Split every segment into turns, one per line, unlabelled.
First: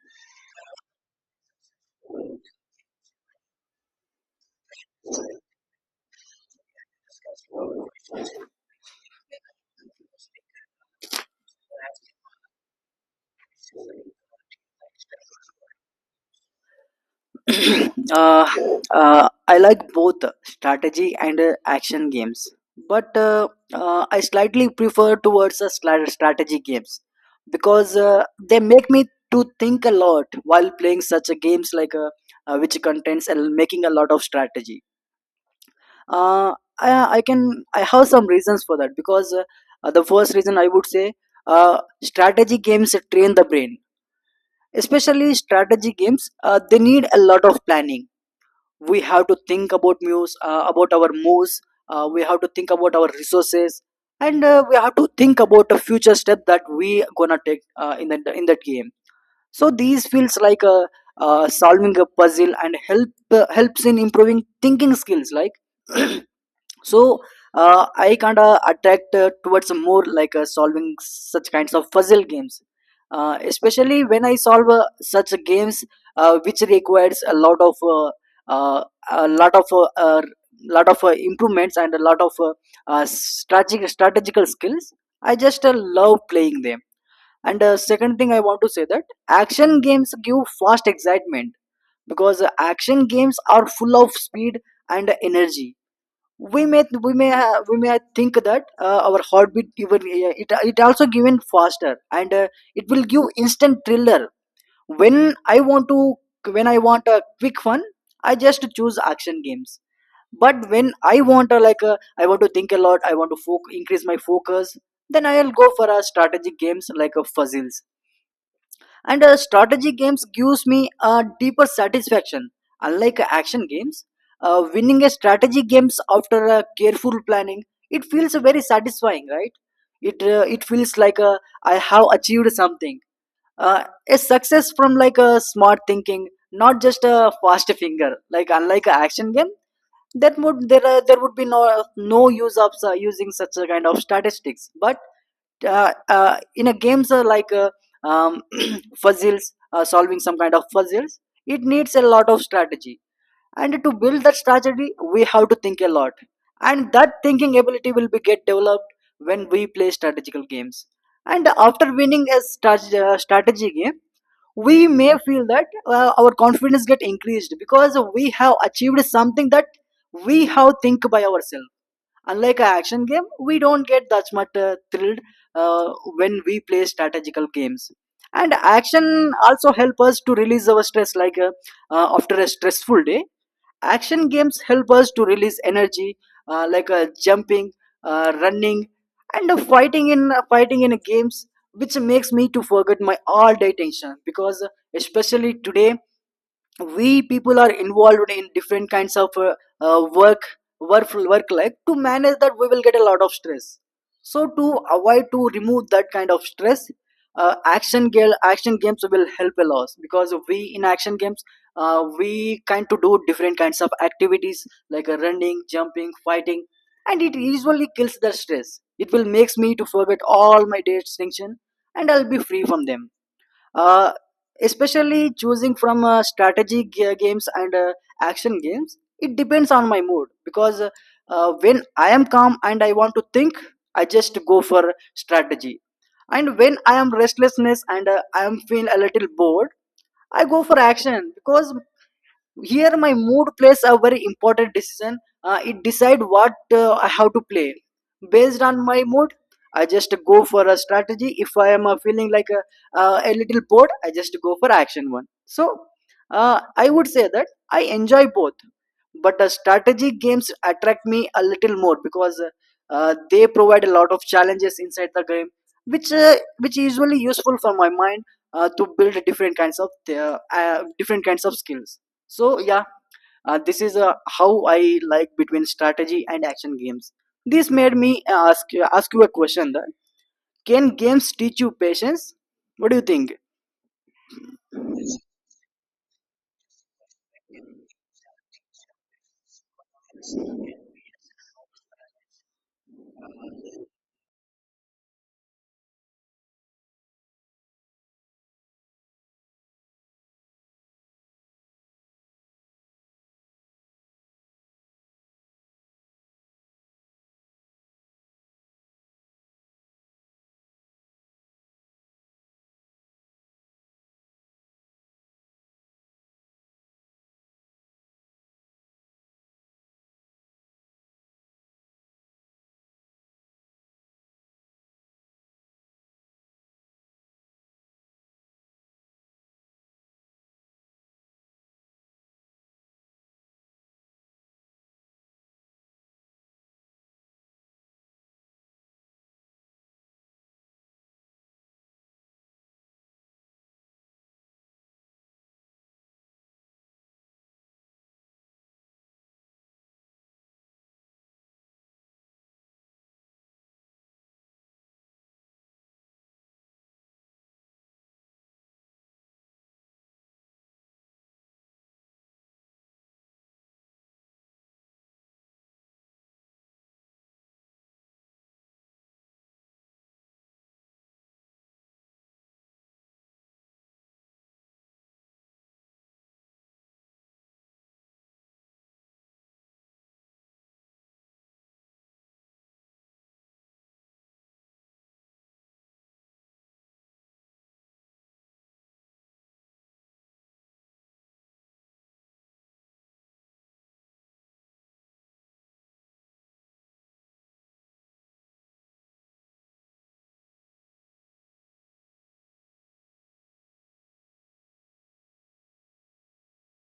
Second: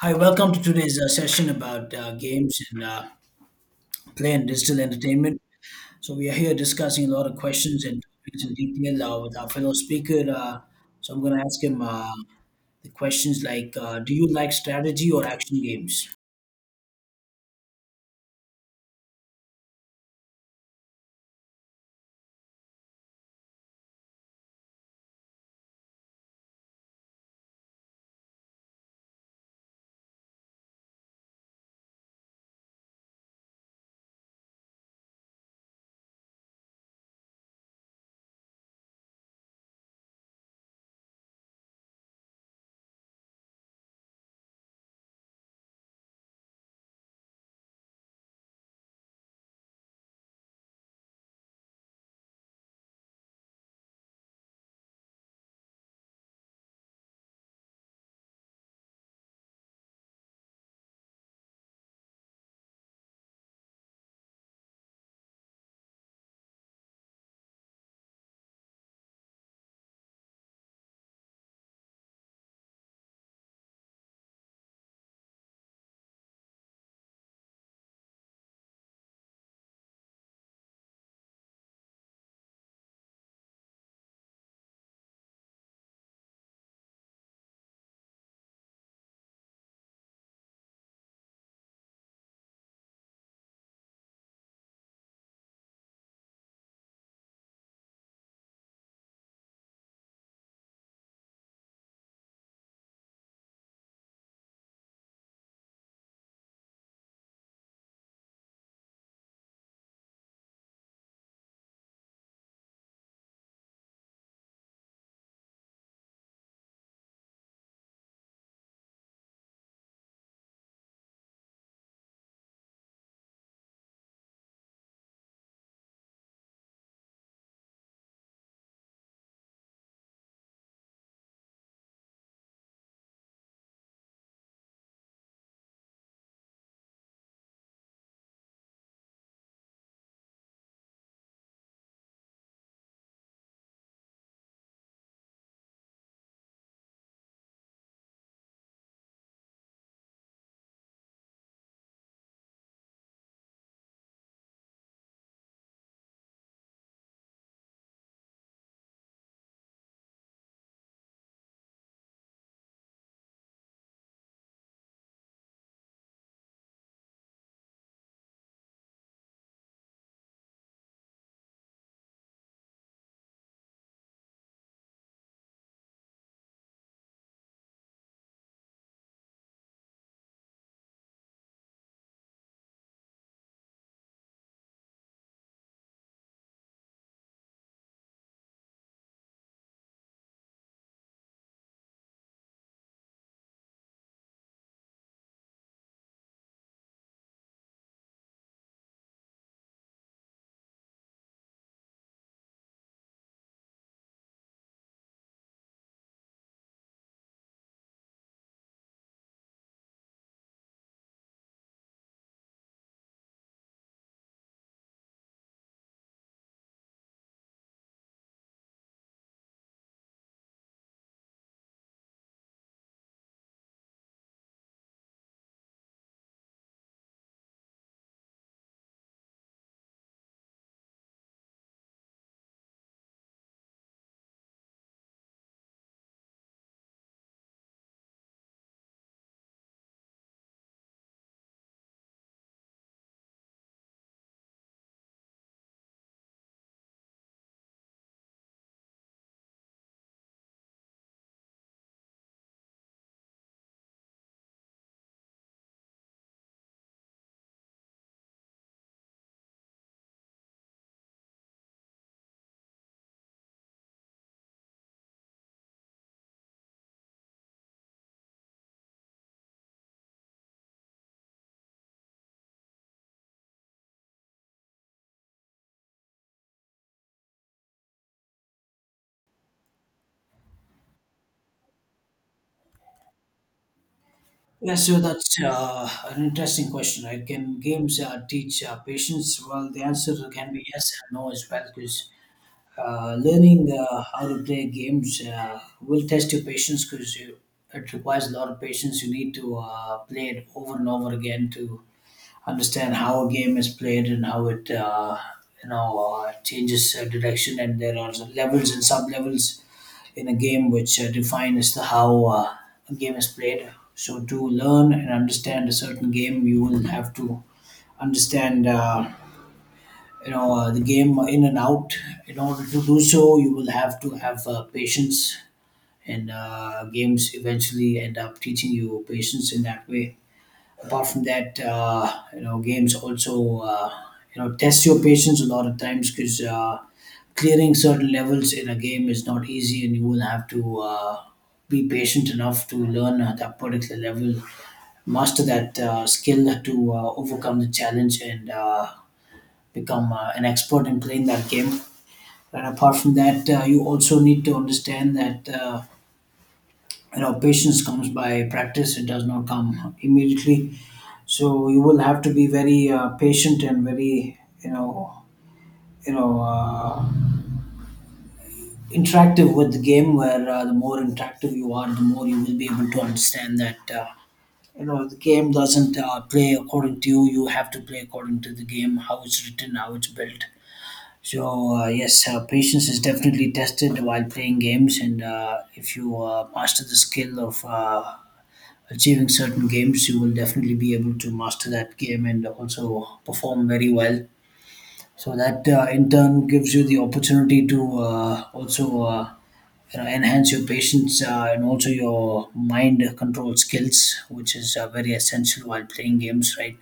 Hi, welcome to today's session about games and play and digital entertainment. So we are here discussing a lot of questions and topics in detail with our fellow speaker. So I'm going to ask him the questions like, do you like strategy or action games?
uh, I like both strategy and action games, but I slightly prefer towards a strategy games because they make me to think a lot while playing such a games like which contains a, making a lot of strategy. Uh, I, I can I have some reasons for that because the first reason I would say strategy games train the brain, especially strategy games. They need a lot of planning. We have to think about moves, about our moves. We have to think about our resources, and we have to think about a future step that we gonna take in that game. So these feels like a solving a puzzle and helps in improving thinking skills like. So I kind of attract towards more like solving such kinds of puzzle games, especially when I solve such games which requires uh, a lot of improvements and a lot of strategic strategical skills. I just love playing them. And second thing I want to say that action games give fast excitement, because action games are full of speed and energy. We may think that our heartbeat even, it also given faster, and it will give instant thriller. when i want to when I want a quick fun, I just choose action games. But when I want a like a, I want to think a lot, I want to increase my focus, then I'll go for a strategic games like a fuzzles. And strategy games gives me a deeper satisfaction, unlike action games. Winning a strategy games after a careful planning, it feels very satisfying, right? It it feels like I have achieved something, a success from like a smart thinking, not just a fast finger, like unlike a action game. That would there uh, there would be no no use of using such a kind of statistics. But in a games like um, puzzles, solving some kind of puzzles, it needs a lot of strategy. And to build that strategy, we have to think a lot, and that thinking ability will be get developed when we play strategical games. And after winning a strategy game, we may feel that our confidence get increased, because we have achieved something that we have think by ourselves, unlike a action game. We don't get that much thrilled uh, when we play strategical games. And action also help us to release our stress, like after a stressful day, action games help us to release energy, like jumping, running, and fighting in games, which makes me to forget my all day tension. Because especially today, we people are involved in different kinds of work, work life. To manage that, we will get a lot of stress. So to avoid to remove that kind of stress, action games will help a lot, because we in action games, we kind to do different kinds of activities like running, jumping, fighting, and it usually kills the stress. It will makes me to forget all my day's tension, and I'll be free from them. uh, Especially choosing from strategy games and action games, it depends on my mood. Because when I am calm and I want to think, I just go for strategy. And when I am restlessness and I am feel a little bored, I go for action. Because here, my mood plays a very important decision. It decide what I have to play. Based on my mood, I just go for a strategy. If I am feeling like a little bored, I just go for action one. So, I would say that I enjoy both, but strategy games attract me a little more, because they provide a lot of challenges inside the game, which is usually useful for my mind to build different kinds of skills. So yeah, this is how I like between strategy and action games. This made me ask you a question that can games teach you patience? What do you think?
Yeah, so that's an interesting question, right? Can games teach patience? Well, the answer can be yes and no as well, because learning how to play games will test your patience because it requires a lot of patience. You need to play it over and over again to understand how a game is played and how it uh, you know uh, changes uh, direction. And there are levels and sub levels in a game which define as to how a game is played. So to learn and understand a certain game, you will have to understand. The game in and out. In order to do so, you will have to have patience, and games eventually end up teaching you patience in that way. Apart from that, games also test your patience a lot of times because clearing certain levels in a game is not easy, and you will have to be patient enough to learn that particular level, master that skill to overcome the challenge and become an expert in playing that game. And apart from that, you also need to understand that patience comes by practice; it does not come immediately. So you will have to be very patient and very you know uh, interactive with the game. Where the more interactive you are, the more you will be able to understand that. The game doesn't play according to you. You have to play according to the game, how it's written, how it's built. So yes, patience is definitely tested while playing games, and if you master the skill of achieving certain games, you will definitely be able to master that game and also perform very well. So that in turn gives you the opportunity to also enhance your patience and also your mind control skills, which is very essential while playing games, right?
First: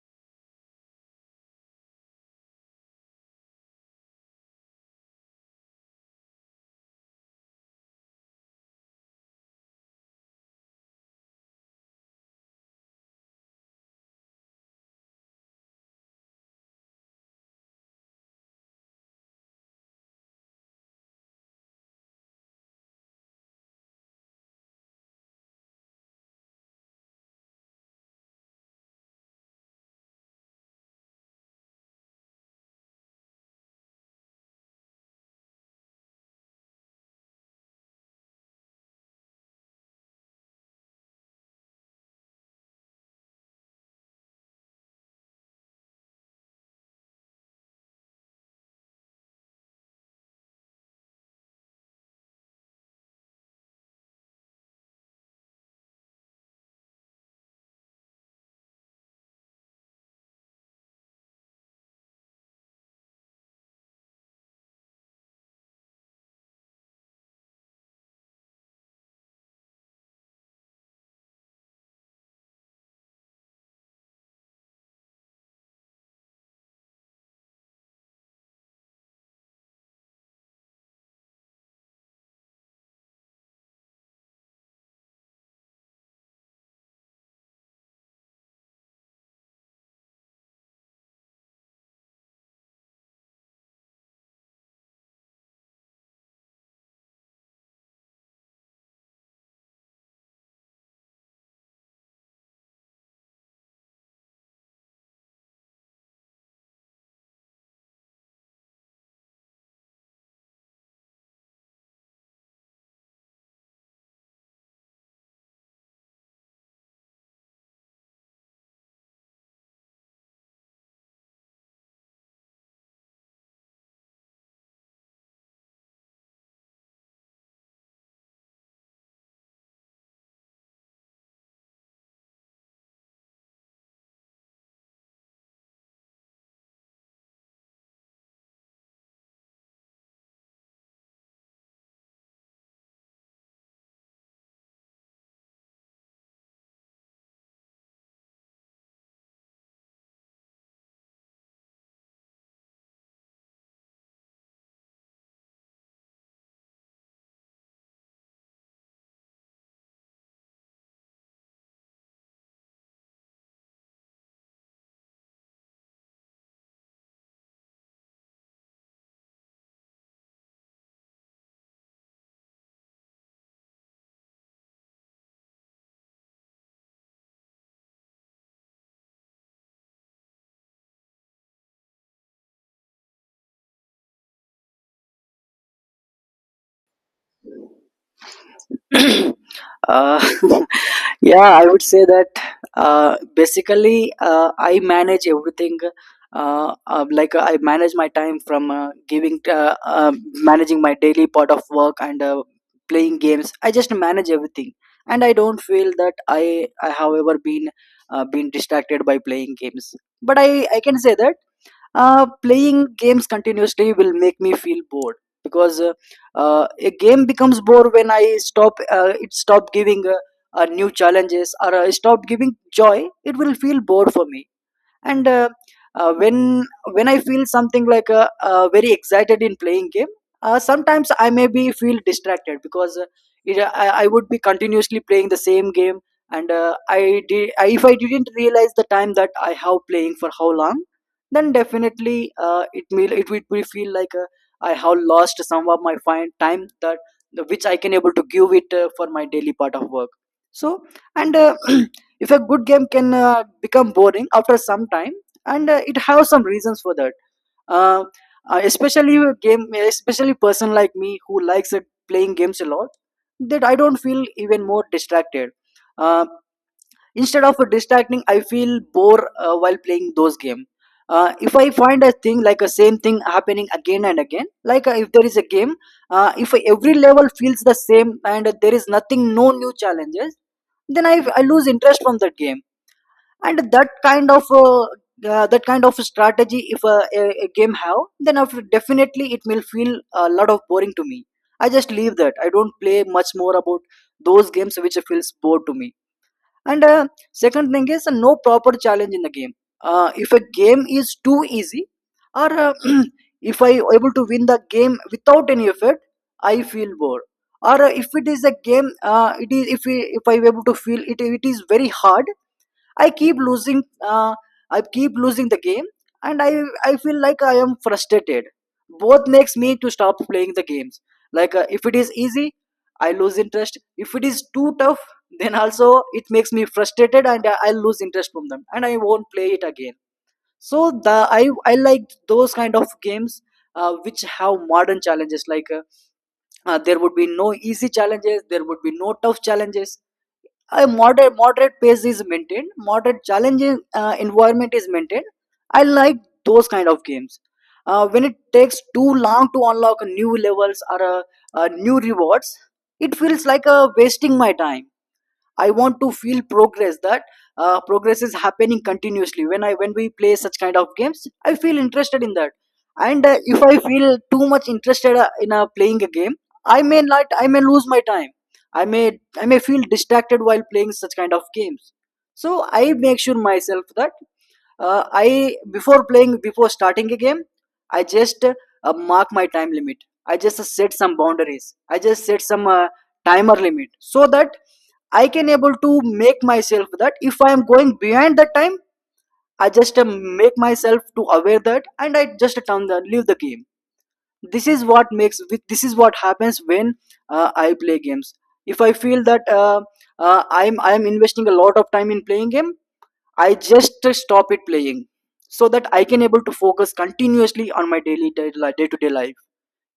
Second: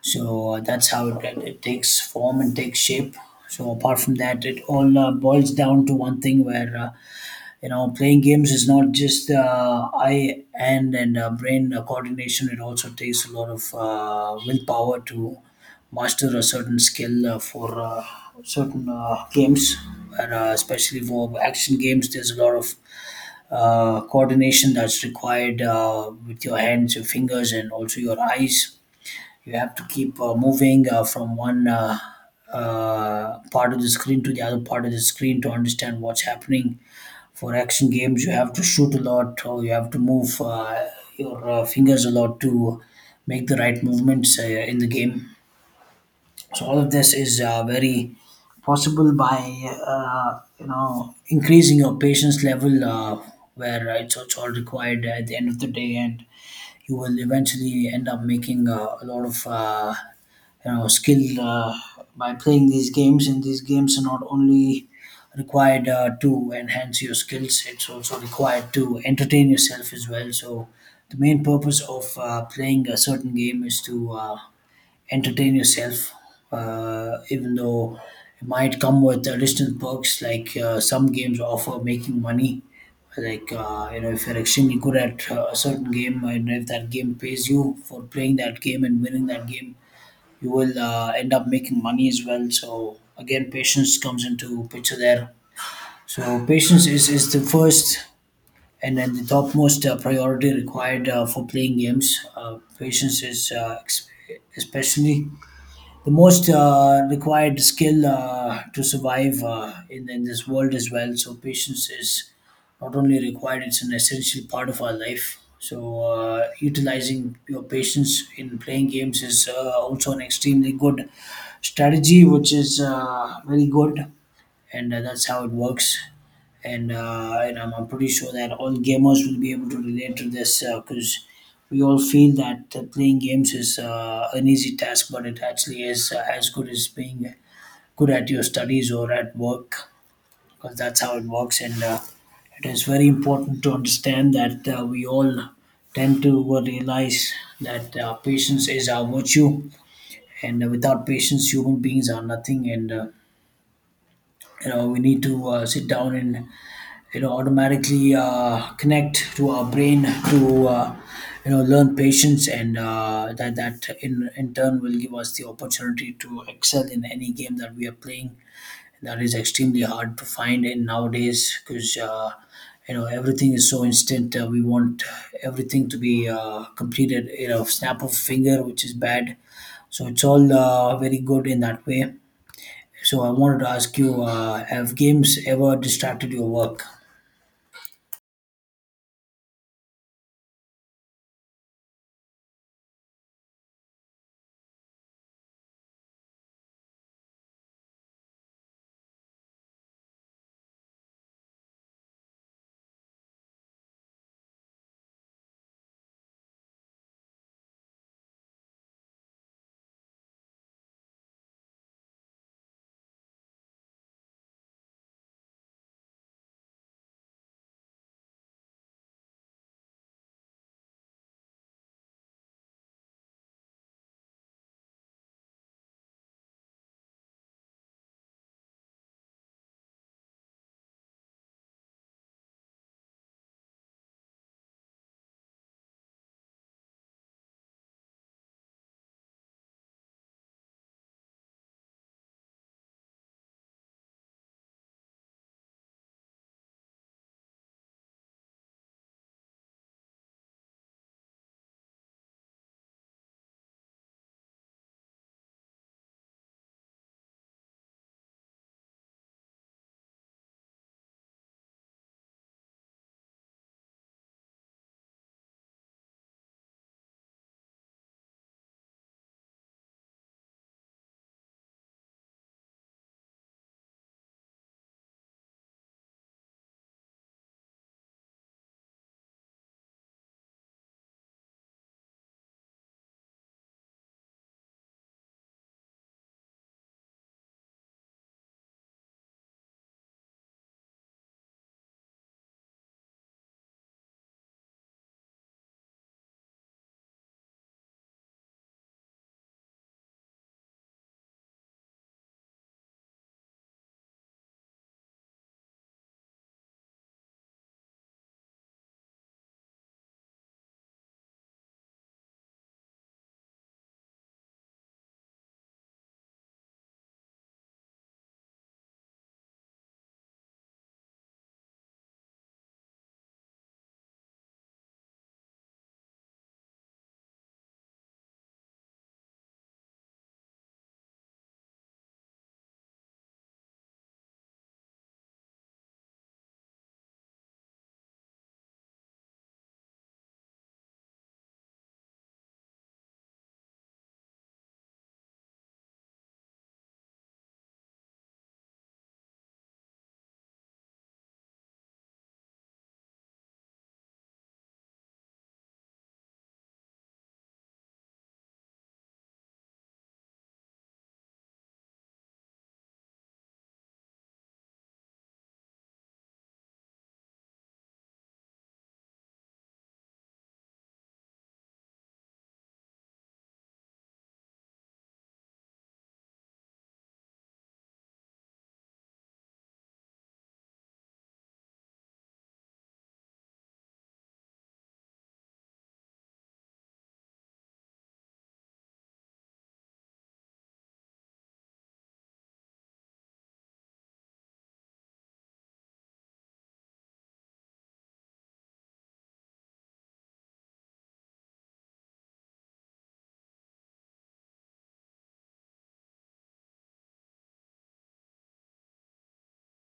So that's how it takes form and takes shape. So apart from that, it all boils down to one thing where playing games is not just eye, hand, and brain coordination. It also takes a lot of willpower to master a certain skill for certain games, and, especially for action games. There's a lot of coordination that's required with your hands, your fingers, and also your eyes. You have to keep moving from one part of the screen to the other part of the screen to understand what's happening. For action games, you have to shoot a lot, or you have to move your fingers a lot to make the right movements in the game. So all of this is very possible by increasing your patience level, where it's all required at the end of the day, and you will eventually end up making a lot of skill by playing these games, and these games are not only required to enhance your skills, it's also required to entertain yourself as well. So the main purpose of playing a certain game is to entertain yourself, even though it might come with additional perks like some games offer making money. Like, if you're extremely good at a certain game and if that game pays you for playing that game and winning that game, you will end up making money as well. So, again, patience comes into picture there. So, patience is the first and then the topmost priority required for playing games. Patience is especially the most required skill to survive in this world as well. So patience is not only required; it's an essential part of our life. So utilizing your patience in playing games is also an extremely good strategy, which is very good, and that's how it works and I'm pretty sure that all gamers will be able to relate to this because we all feel that playing games is an easy task, but it actually is as good as being good at your studies or at work, because that's how it works. And it is very important to understand that we all tend to realize that patience is our virtue, and without patience, human beings are nothing. And we need to sit down and automatically connect to our brain to learn patience, and that in turn will give us the opportunity to excel in any game that we are playing. That is extremely hard to find in nowadays because everything is so instant. We want everything to be completed, snap of finger, which is bad. So it's all very good in that way. So I wanted to ask you, have games ever distracted your work?
uh, yeah, I would say that basically I manage everything. I manage my time from giving managing my daily part of work and playing games. I just manage everything, and I don't feel that i have ever been distracted by playing games. But I can say that playing games continuously will make me feel bored. Because a game becomes bored when I stop it stop giving new challenges or stop giving joy. It will feel bored for me. And uh, uh, when when I feel something like very excited in playing game, sometimes I may be feel distracted. Because I would be continuously playing the same game, and I, if I didn't realize the time that I have playing for how long, then definitely it would be feel like I have lost some of my fine time that which I can able to give it for my daily part of work. So, and if a good game can become boring after some time, and it has some reasons for that. uh, Especially a game, especially person like me who likes playing games a lot, that I don't feel even more distracted. uh, Instead of distracting, I feel bored while playing those games. If I find a thing like a same thing happening again and again, like if there is a game, if every level feels the same and there is nothing, no new challenges, then I lose interest from that game. And that kind of strategy if a, a game have, then after definitely it will feel a lot of boring to me. I just leave that, I don't play much more about those games which feels bored to me. And second thing is no proper challenge in the game. If a game is too easy, or if I able to win the game without any effort, I feel bored. Or if it is a game, it is if, we, if I able to feel it it is very hard, I keep losing. I keep losing the game, and I feel like I am frustrated. Both makes me to stop playing the games. Like if it is easy, I lose interest. If it is too tough, then also it makes me frustrated, and I lose interest from them, and I won't play it again. So the I like those kind of games. Which have modern challenges like there would be no easy challenges, there would be no tough challenges, a moderate pace is maintained, moderate challenging environment is maintained. I like those kind of games. When it takes too long to unlock new levels or new rewards, it feels like wasting my time. I want to feel progress that progress is happening continuously. When we play such kind of games, I feel interested in that. And if I feel too much interested in playing a game, I may not I may lose my time. i may I may feel distracted while playing such kind of games. So I make sure myself that I before playing, before starting a game, I just mark my time limit, I just set some boundaries, I just set some timer limit, so that I can able to make myself that if I am going behind the time, I just make myself to aware that, and I just turn the leave the game. This is what happens when I play games. If I feel that I'm investing a lot of time in playing game, I just stop it playing, so that I can able to focus continuously on my daily day to day life.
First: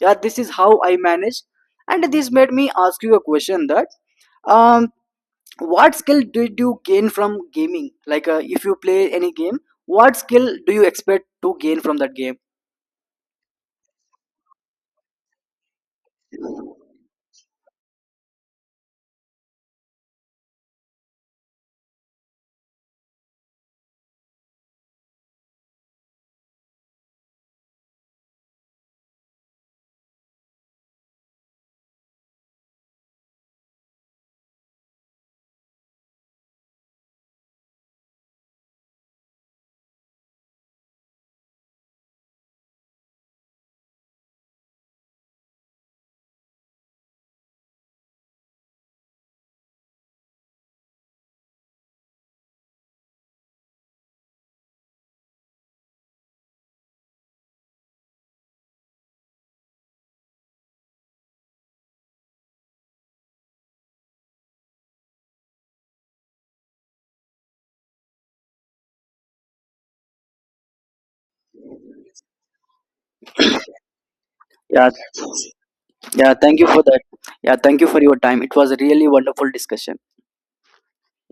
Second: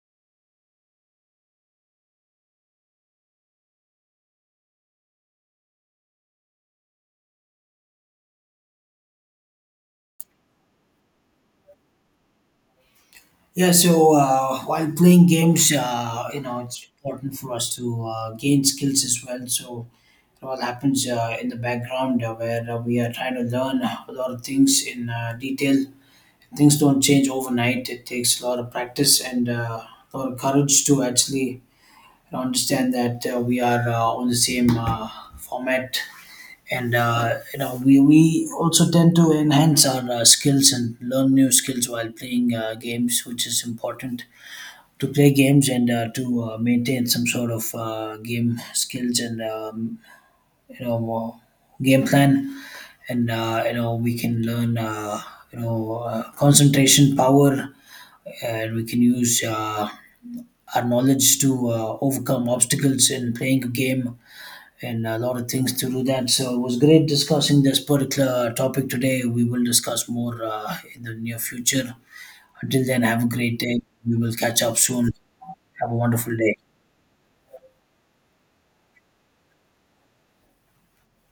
Yeah, this is how I manage. And this made me ask you a question that um what skill did you gain from gaming, like if you play any game, what skill do you expect to gain from that game?
Yeah, so while playing games, it's important for us to gain skills as well. So it all happens in the background where we are trying to learn a lot of things in detail. Things don't change overnight. It takes a lot of practice and a lot of courage to actually understand that we are on the same format. And we also tend to enhance our skills and learn new skills while playing games, which is important to play games and to maintain some sort of game skills and you know uh, game plan, and we can learn concentration power, and we can use our knowledge to overcome obstacles in playing a game, and a lot of things to do that. So it was great discussing this particular topic today. We will discuss more in the near future. Until then, have a great day. We will catch up
Yeah,
soon. Have a
yeah,
wonderful day.
thank you for that. Yeah, thank you for your time, it was a really wonderful discussion.